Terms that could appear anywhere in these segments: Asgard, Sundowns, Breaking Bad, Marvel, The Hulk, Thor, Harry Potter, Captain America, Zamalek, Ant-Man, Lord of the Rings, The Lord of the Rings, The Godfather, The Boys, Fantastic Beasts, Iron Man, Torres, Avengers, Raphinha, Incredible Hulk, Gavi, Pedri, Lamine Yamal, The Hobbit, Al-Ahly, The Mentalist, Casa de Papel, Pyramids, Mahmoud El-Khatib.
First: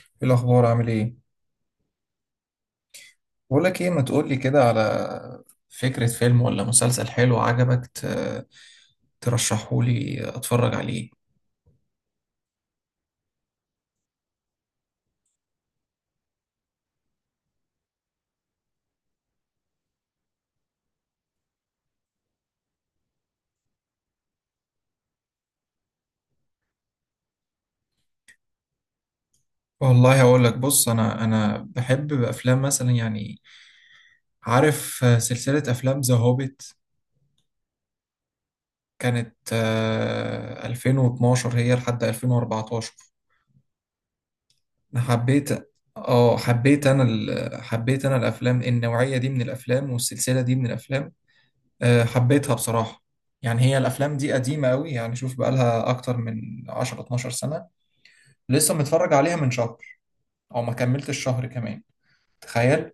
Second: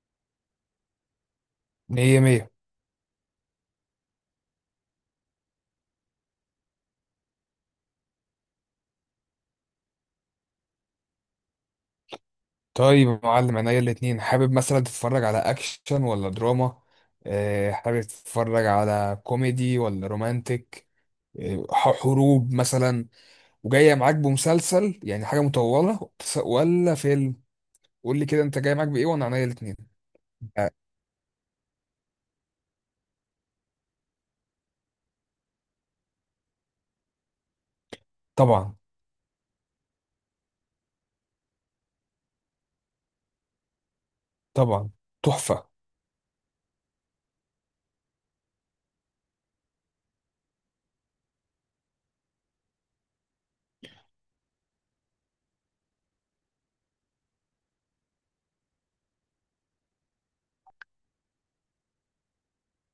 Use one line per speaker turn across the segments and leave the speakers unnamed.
ايه الاخبار عامل ايه؟
مية مية.
بقول لك ايه، ما تقول لي كده على فكرة فيلم ولا مسلسل حلو عجبك ترشحه لي اتفرج عليه.
طيب يا معلم، عينيا الاتنين. حابب مثلا تتفرج على أكشن ولا دراما؟ حابب تتفرج على كوميدي ولا رومانتك؟ حروب مثلا؟ وجاية معاك بمسلسل يعني حاجة مطولة، ولا فيلم؟ قول لي كده، أنت جاي معاك بإيه وأنا عينيا الاتنين؟
والله هقول لك،
آه،
بص انا بحب افلام مثلا يعني. عارف سلسلة افلام ذا هوبيت؟
طبعا.
كانت 2012 هي لحد 2014.
طبعا.
انا
تحفة.
حبيت. حبيت انا الافلام النوعية دي من الافلام، والسلسلة دي من الافلام. حبيتها بصراحة. يعني هي الأفلام دي قديمة أوي، يعني شوف بقالها أكتر من 10 12 سنة. لسه متفرج عليها من شهر أو ما كملتش الشهر كمان، تخيل.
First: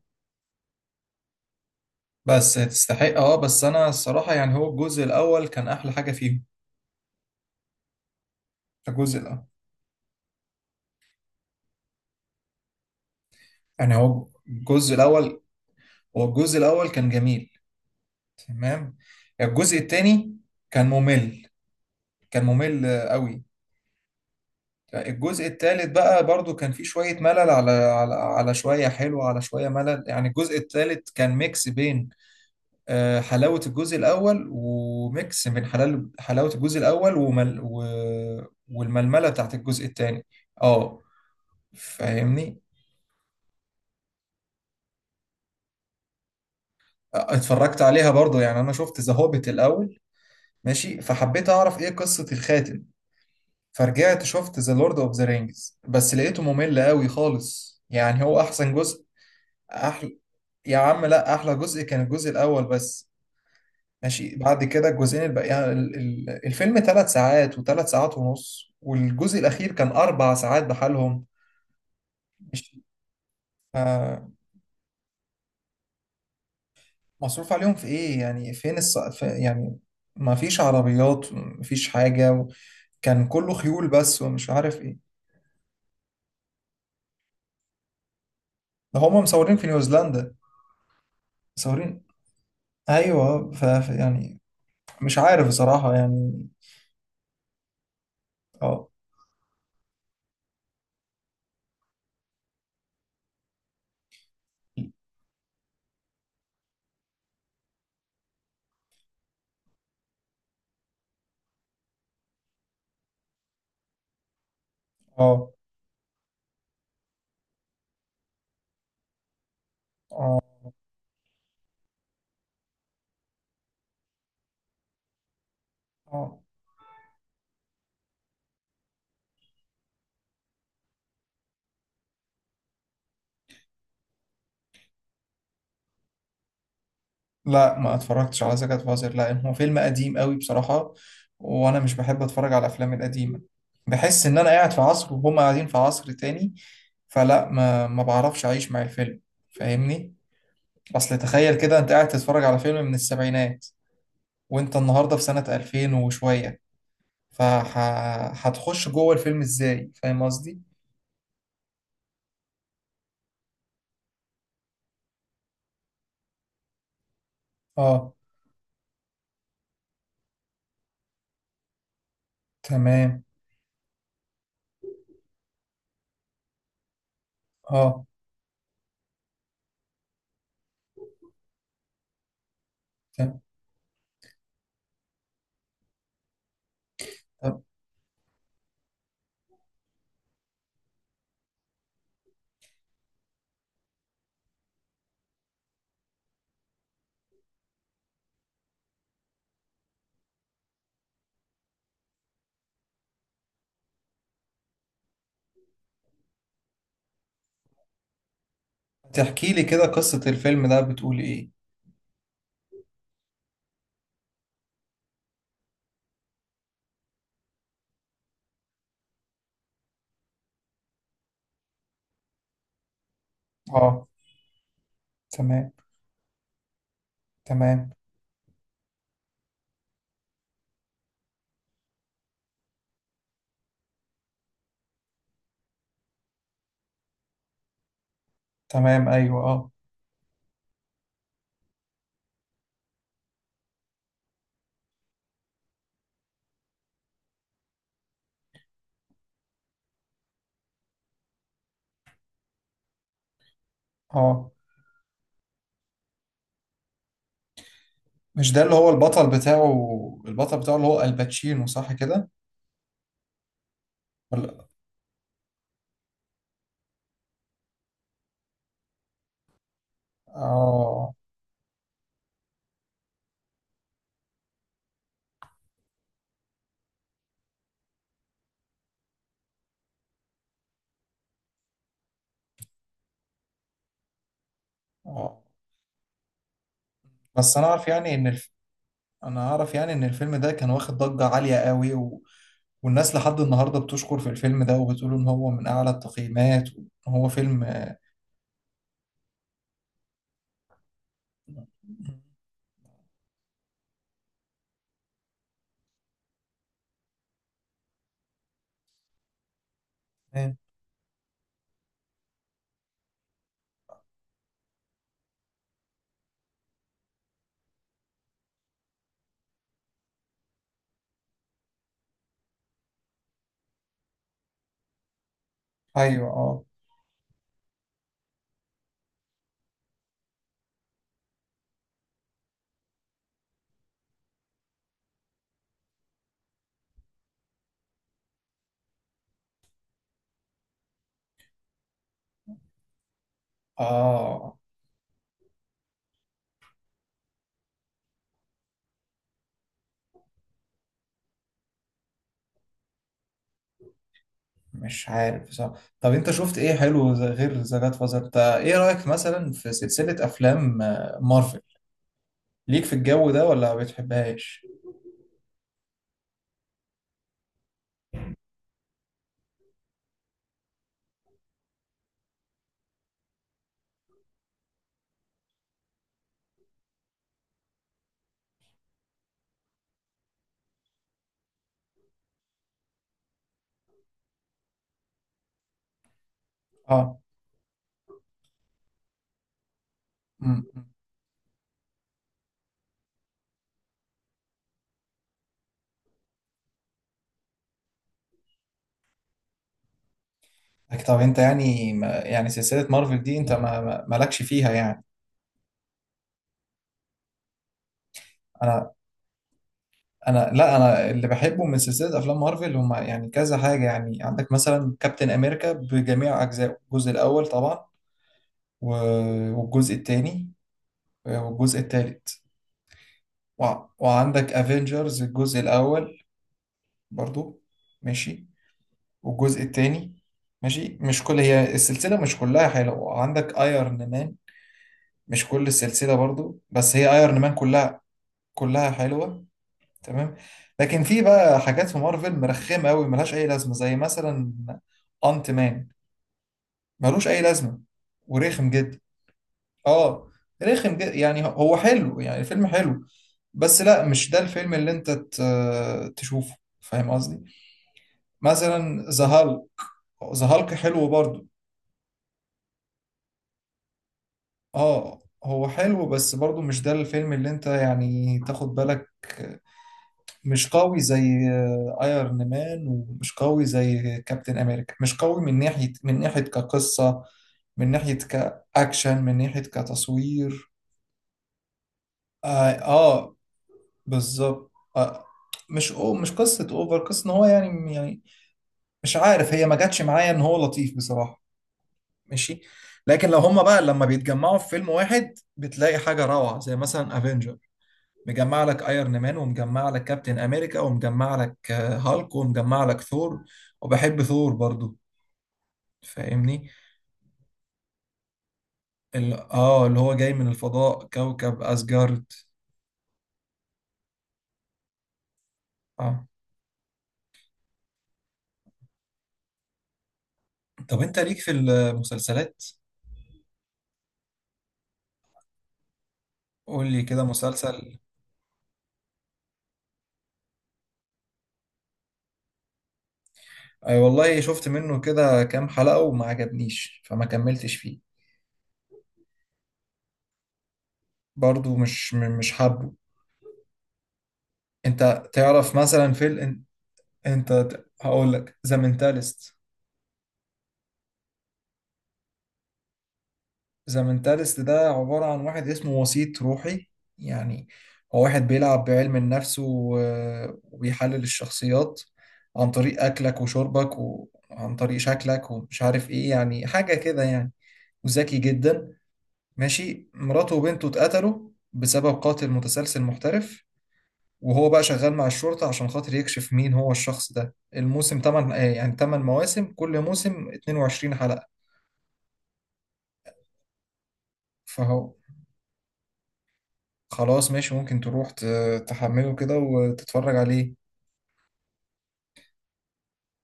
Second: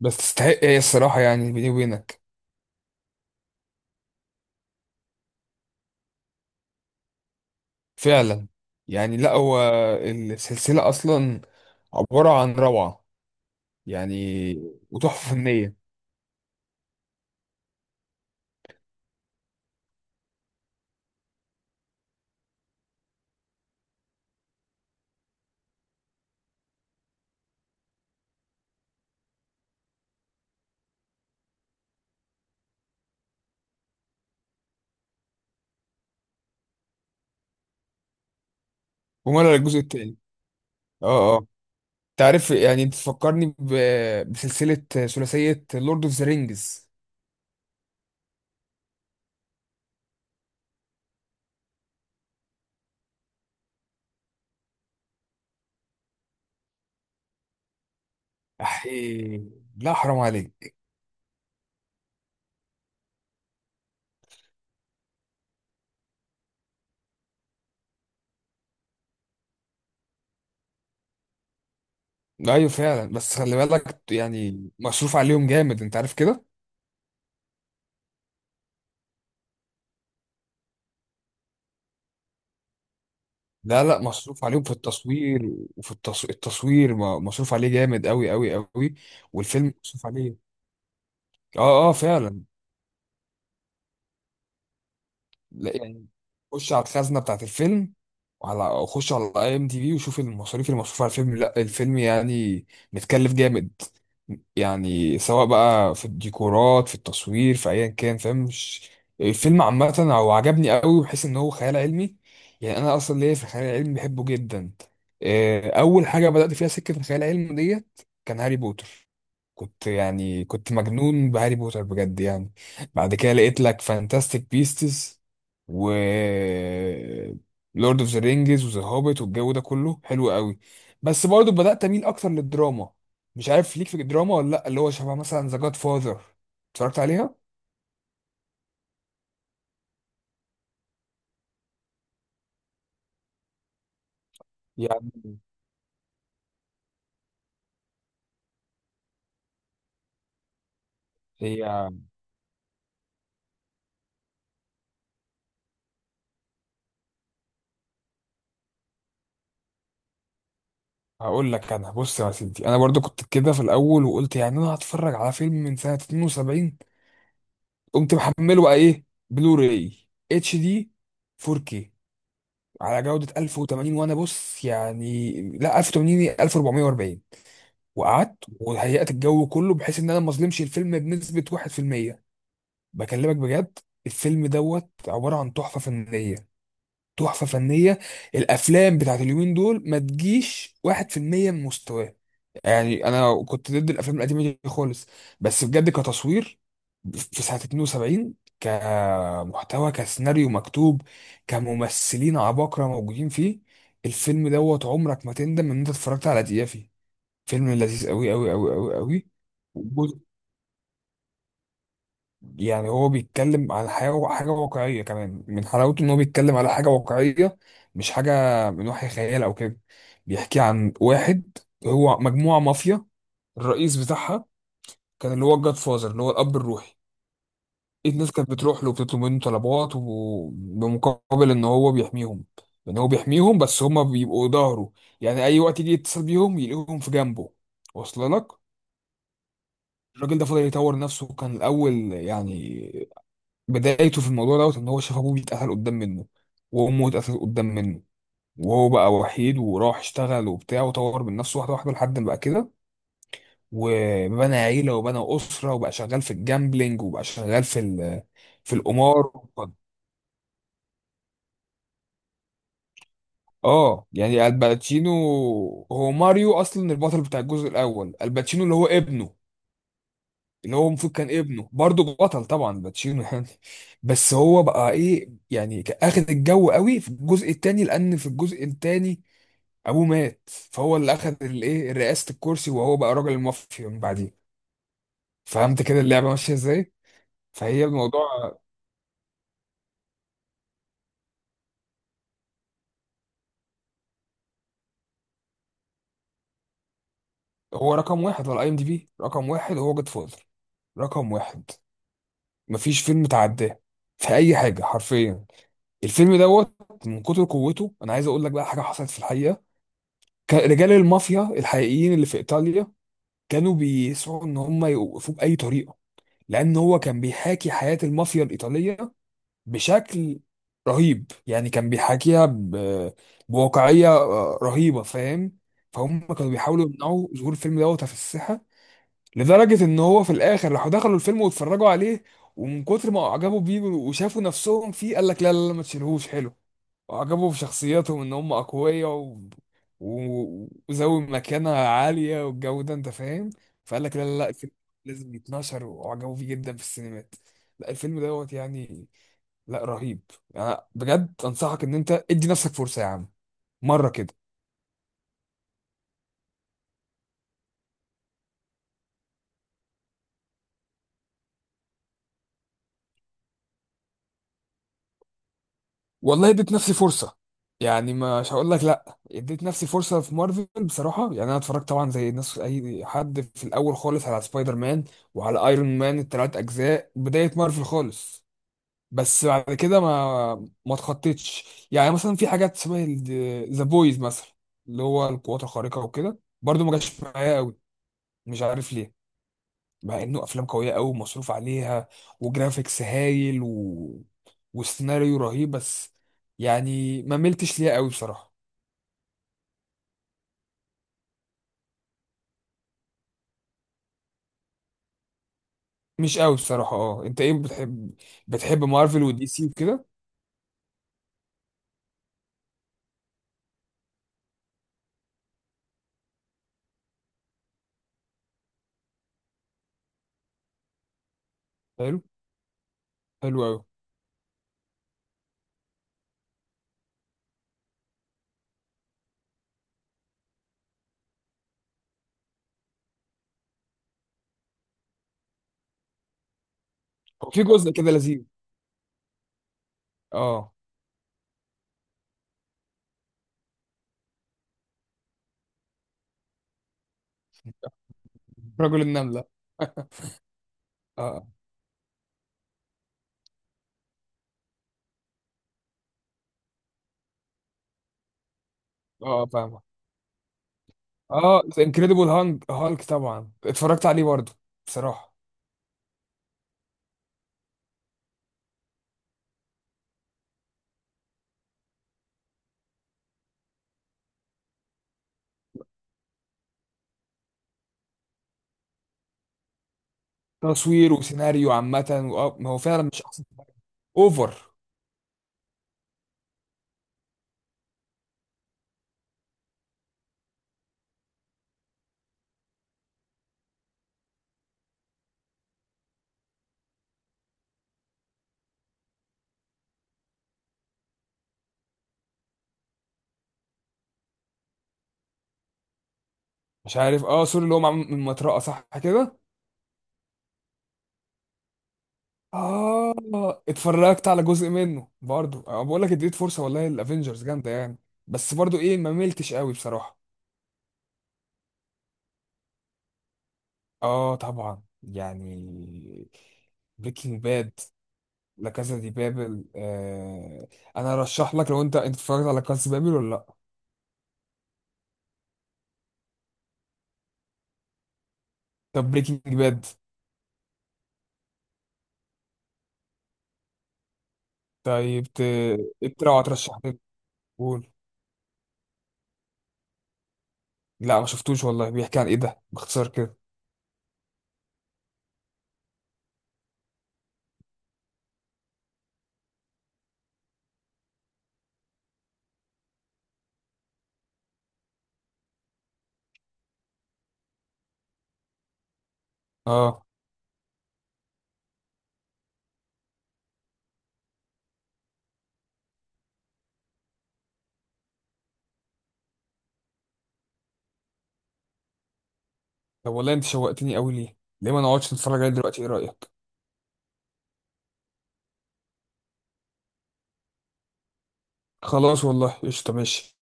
بس تستحق، إيه الصراحة يعني، بيني وبينك.
بس تستحق. بس أنا الصراحة يعني هو الجزء الأول كان أحلى حاجة فيهم.
فعلا. يعني
الجزء
لا،
الأول.
هو السلسلة أصلا عبارة عن روعة،
يعني هو
يعني،
الجزء
وتحفة
الأول،
فنية.
هو الجزء الأول كان جميل، تمام. الجزء التاني كان ممل، كان ممل أوي. يعني الجزء الثالث بقى برضو كان فيه شوية ملل، على شوية حلو، على شوية ملل. يعني الجزء الثالث كان ميكس بين حلاوة الجزء الأول، وميكس من حلال حلاوة الجزء الأول ومل والململة بتاعت
وماله الجزء
الجزء
التاني؟
الثاني. اه،
اه، اه. تعرف
فاهمني.
يعني، بتفكرني بسلسلة ثلاثية لورد اوف ذا رينجز.
اتفرجت عليها برضو. يعني أنا شفت ذا هوبيت الأول، ماشي، فحبيت أعرف إيه قصة الخاتم. فرجعت شفت ذا لورد أوف ذا رينجز، بس لقيته ممل قوي خالص. يعني هو أحسن جزء؟
احي، لا حرام
يا
عليك.
عم لا، احلى جزء كان الجزء الاول بس. ماشي، بعد كده الجزئين الباقيين الفيلم ثلاث ساعات، وثلاث ساعات ونص، والجزء الاخير كان اربع ساعات بحالهم.
لا ايوه،
مش
فعلا، بس خلي بالك
آه،
يعني مصروف عليهم جامد، انت عارف كده.
مصروف عليهم في ايه يعني؟ فين في يعني ما فيش عربيات، ما فيش حاجة كان كله
لا
خيول
لا،
بس،
مصروف
ومش
عليهم في
عارف ايه.
التصوير. التصوير مصروف عليه جامد قوي قوي قوي.
ده هما مصورين في
والفيلم مصروف
نيوزيلندا،
عليه. اه اه،
مصورين.
فعلا.
ايوه، يعني مش عارف
لا
بصراحة
يعني،
يعني.
خش على الخزنه بتاعت الفيلم،
اه،
خش على اي ام دي بي وشوف المصاريف اللي مصروفه على الفيلم. لا الفيلم يعني متكلف جامد. يعني سواء بقى في الديكورات، في التصوير، في ايا كان، فاهم مش؟ الفيلم عامه هو عجبني قوي بحيث ان هو خيال علمي. يعني انا اصلا ليا في الخيال العلمي، بحبه جدا.
اه،
اول حاجه بدات فيها سكه الخيال العلمي ديت كان هاري بوتر. كنت
اه،
يعني كنت مجنون بهاري بوتر بجد يعني. بعد كده لقيت لك فانتاستيك بيستس و
اه.
لورد اوف ذا رينجز وذا هوبيت، والجو ده كله حلو قوي. بس برضه بدأت اميل اكتر للدراما. مش عارف ليك في الدراما ولا لا؟ اللي هو شبه مثلا ذا جاد فاذر، اتفرجت عليها؟
لا ما اتفرجتش على زكاة فازر، لا هو فيلم قديم قوي بصراحة. وانا مش بحب اتفرج على الافلام القديمة. بحس ان انا قاعد في
يعني
عصر وهم قاعدين في عصر تاني. فلا ما بعرفش اعيش مع الفيلم، فاهمني. اصل تخيل
هي.
كده انت قاعد تتفرج على فيلم من السبعينات، وانت النهاردة في سنة 2000 وشوية، فهتخش جوه الفيلم ازاي؟ فاهم قصدي.
هقول لك انا، بص يا سيدي، انا برضو كنت كده في الاول، وقلت يعني انا هتفرج على فيلم من سنة 72.
اه،
قمت محمله بقى ايه، بلوراي، اتش دي، 4K، على
تمام.
جودة 1080. وانا بص يعني، لا 1080 1440.
اه،
وقعدت وهيأت الجو كله بحيث ان انا ما اظلمش الفيلم بنسبة 1%. بكلمك
تمام.
بجد، الفيلم دوت عبارة عن تحفة فنية، تحفة
طب
فنية. الافلام بتاعت اليومين دول ما تجيش 1% من مستواه. يعني انا كنت ضد الافلام القديمة دي خالص، بس بجد، كتصوير في سنة 72، كمحتوى، كسيناريو مكتوب، كممثلين عباقرة موجودين فيه، الفيلم دوت عمرك ما تندم ان انت اتفرجت على دقيقة فيه. فيلم لذيذ قوي قوي قوي قوي قوي.
تحكي لي كده
وجزء-
قصة الفيلم ده بتقول ايه؟
يعني هو بيتكلم على حاجة واقعية كمان. من حلاوته إن هو بيتكلم على حاجة واقعية، مش حاجة من وحي خيال أو كده. بيحكي عن واحد، هو مجموعة مافيا، الرئيس
اه،
بتاعها كان اللي هو
تمام.
الجاد فازر، اللي هو الأب الروحي.
تمام.
الناس كانت بتروح له وبتطلب منه طلبات، وبمقابل إن هو بيحميهم، إن هو بيحميهم، بس هما بيبقوا ظهره. يعني أي وقت يجي يتصل بيهم يلاقيهم في جنبه. واصل لك؟
تمام. ايوه، اه،
الراجل ده فضل يطور نفسه. كان الاول يعني بدايته في الموضوع دوت ان هو شاف ابوه بيتقتل قدام منه، وامه اتقتلت قدام منه، وهو بقى وحيد، وراح اشتغل وبتاع وطور من نفسه واحده واحده لحد ما بقى كده.
اه.
وبنى عيله وبنى اسره، وبقى شغال في الجامبلينج وبقى شغال
مش ده
في
اللي هو البطل
القمار.
بتاعه؟ البطل بتاعه اللي هو الباتشينو، صح كده؟
اه، يعني
ولا؟
الباتشينو. هو ماريو اصلا البطل بتاع الجزء الاول، الباتشينو اللي هو ابنه، اللي هو المفروض
اه،
كان ابنه برضه بطل، طبعا باتشينو يعني. بس هو بقى ايه يعني، كان اخد الجو قوي في الجزء التاني، لان في الجزء التاني ابوه مات، فهو اللي اخد الايه، رئاسة الكرسي، وهو بقى راجل المافيا من بعديه.
اه.
فهمت كده اللعبة ماشية ازاي؟
بس انا
فهي
اعرف يعني
الموضوع.
ان انا اعرف يعني ان الفيلم ده كان واخد ضجة عالية قوي والناس لحد النهاردة بتشكر في الفيلم ده، وبتقول ان هو من اعلى التقييمات، وان هو فيلم.
هو رقم واحد على اي ام دي بي، رقم واحد هو جود فوزر. رقم واحد، مفيش فيلم تعداه في اي حاجة حرفيا. الفيلم دوت، من كتر قوته، انا عايز اقول لك بقى حاجة حصلت في الحقيقة.
إيه؟
كان رجال المافيا الحقيقيين اللي في ايطاليا كانوا بيسعوا ان هم يوقفوه باي طريقه، لان هو كان بيحاكي حياه المافيا الايطاليه بشكل رهيب. يعني كان بيحاكيها بواقعيه رهيبه، فاهم؟ فهم
ايوه،
كانوا
اه،
بيحاولوا يمنعوا ظهور الفيلم دوت في الساحه، لدرجه ان هو في الاخر راحوا دخلوا الفيلم واتفرجوا عليه. ومن كتر ما اعجبوا بيه وشافوا نفسهم فيه، قال لك لا لا لا، ما تشيلهوش، حلو. وعجبهم شخصياتهم ان هم اقوياء وذوي مكانة عالية والجو ده، انت فاهم؟ فقال لك لا لا لا،
اه.
الفيلم لازم يتنشر، وعجبوا فيه جدا في السينمات. لا الفيلم دوت يعني، لا رهيب. يعني بجد انصحك ان انت ادي نفسك فرصة يا عم، مرة كده.
مش عارف بصراحة. طب انت شفت ايه حلو غير ذا جاد فازر؟ انت ايه رأيك مثلا في سلسلة افلام مارفل؟ ليك في الجو ده ولا ما بتحبهاش؟
والله اديت نفسي فرصة، يعني مش هقول لك لا. اديت نفسي فرصة في مارفل بصراحة. يعني انا اتفرجت طبعا زي الناس، اي حد في الاول خالص، على سبايدر مان وعلى ايرون مان التلات اجزاء، بداية مارفل خالص. بس بعد كده ما اتخطيتش. يعني مثلا في حاجات شبه ذا بويز مثلا، اللي هو القوات الخارقة وكده، برضو ما
اه.
جاش معايا قوي. مش عارف ليه، مع انه افلام
امم
قوية قوي ومصروف عليها وجرافيكس هايل وسيناريو رهيب. بس يعني ما ملتش ليها قوي بصراحة.
لكن طب انت يعني، ما يعني سلسلة مارفل دي انت مالكش فيها يعني؟
مش قوي بصراحة. اه، انت ايه بتحب؟ بتحب
انا
مارفل ودي سي وكده؟
انا لا، انا اللي بحبه من سلسلة افلام مارفل هم يعني كذا حاجة. يعني عندك مثلا كابتن امريكا بجميع اجزائه، الجزء الاول طبعا، والجزء الثاني، والجزء
حلو.
الثالث.
حلو قوي.
وعندك افنجرز الجزء الاول برضو، ماشي، والجزء الثاني ماشي. مش كل، هي السلسلة مش كلها حلوة. عندك ايرون مان، مش كل السلسلة برضو، بس هي ايرون مان
وفي جزء
كلها،
كده لذيذ.
كلها حلوة، تمام.
اه،
لكن في بقى حاجات في مارفل مرخمة قوي ملهاش اي لازمة، زي مثلا انت مان، ملوش اي لازمة، ورخم جدا.
رجل النملة.
اه، رخم جدا. يعني
اه،
هو حلو، يعني الفيلم حلو، بس لا، مش ده الفيلم اللي انت تشوفه، فاهم قصدي؟ مثلا ذا
اه،
هالك.
فاهم.
ذا هالك حلو برضو.
اه، انكريدبل هانك هالك، طبعا اتفرجت عليه برضه.
اه،
بصراحه،
هو حلو بس برضو مش ده الفيلم اللي انت يعني تاخد بالك. مش قوي زي ايرون مان، ومش قوي زي كابتن امريكا. مش قوي من ناحية كقصة، من ناحية كأكشن، من ناحية كتصوير.
تصوير وسيناريو عامه، وآه، ما
اه،
هو فعلا مش
آه،
احسن حاجة. اوفر.
بالظبط، آه. مش أو مش قصة اوفر. قصة ان هو يعني مش عارف، هي ما جاتش معايا، ان هو لطيف بصراحة، ماشي. لكن لو هما بقى لما بيتجمعوا في فيلم واحد، بتلاقي حاجة روعة، زي مثلا افنجرز، مجمع لك ايرون مان، ومجمع لك كابتن امريكا، ومجمع لك هالك، ومجمع لك ثور. وبحب ثور برضو، فاهمني.
مش عارف. اه، سوري اللي هو معمول من مطرقه، صح
ال...
كده؟
اه اللي هو جاي من الفضاء، كوكب اسجارد.
اه، اتفرجت على جزء منه برضه. آه، بقول لك
اه.
اديت فرصه، والله الافينجرز جامده يعني. بس برضه ايه، ما ملتش قوي بصراحه.
طب انت ليك في المسلسلات؟
اه طبعا يعني.
قول لي كده
بريكنج باد.
مسلسل.
لا، كازا دي بابل، آه. انا ارشح لك، لو انت اتفرجت على كازا دي بابل ولا لا؟
اي والله، شفت منه كده كام حلقة وما عجبنيش، فما كملتش فيه.
طب بريكنج باد.
برضو مش حابه.
طيب
انت تعرف مثلا في
اقترح وترشح لي.
انت
قول.
هقول لك ذا مينتالست.
لا ما شفتوش والله. بيحكي عن ايه ده، باختصار كده؟
زمنتالست ده عبارة عن واحد اسمه وسيط روحي. يعني هو واحد بيلعب بعلم النفس وبيحلل الشخصيات عن طريق أكلك وشربك، وعن طريق شكلك ومش عارف إيه، يعني حاجة كده يعني، وذكي جدا،
اه.
ماشي. مراته وبنته اتقتلوا بسبب قاتل متسلسل محترف، وهو بقى شغال مع الشرطة عشان خاطر يكشف مين هو الشخص ده. الموسم تمن، يعني تمن مواسم، كل موسم 22 حلقة.
طب والله انت شوقتني قوي. ليه ما نقعدش
فهو
نتفرج عليه دلوقتي؟ ايه رايك؟
خلاص ماشي، ممكن تروح تحمله كده وتتفرج عليه.
خلاص والله، قشطه، ماشي.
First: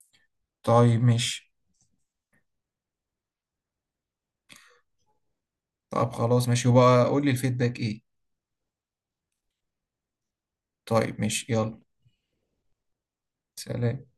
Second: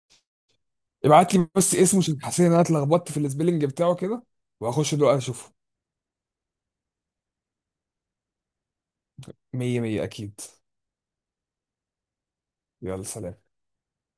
طيب
ابعت لي
ماشي.
بس اسمه، عشان حسيت ان انا اتلخبطت في السبيلنج بتاعه كده، وهخش دلوقتي اشوفه.
طب خلاص ماشي، وبقى قول لي الفيدباك ايه.
مية مية، اكيد.
طيب ماشي، يلا،
يلا، سلام.
سلام.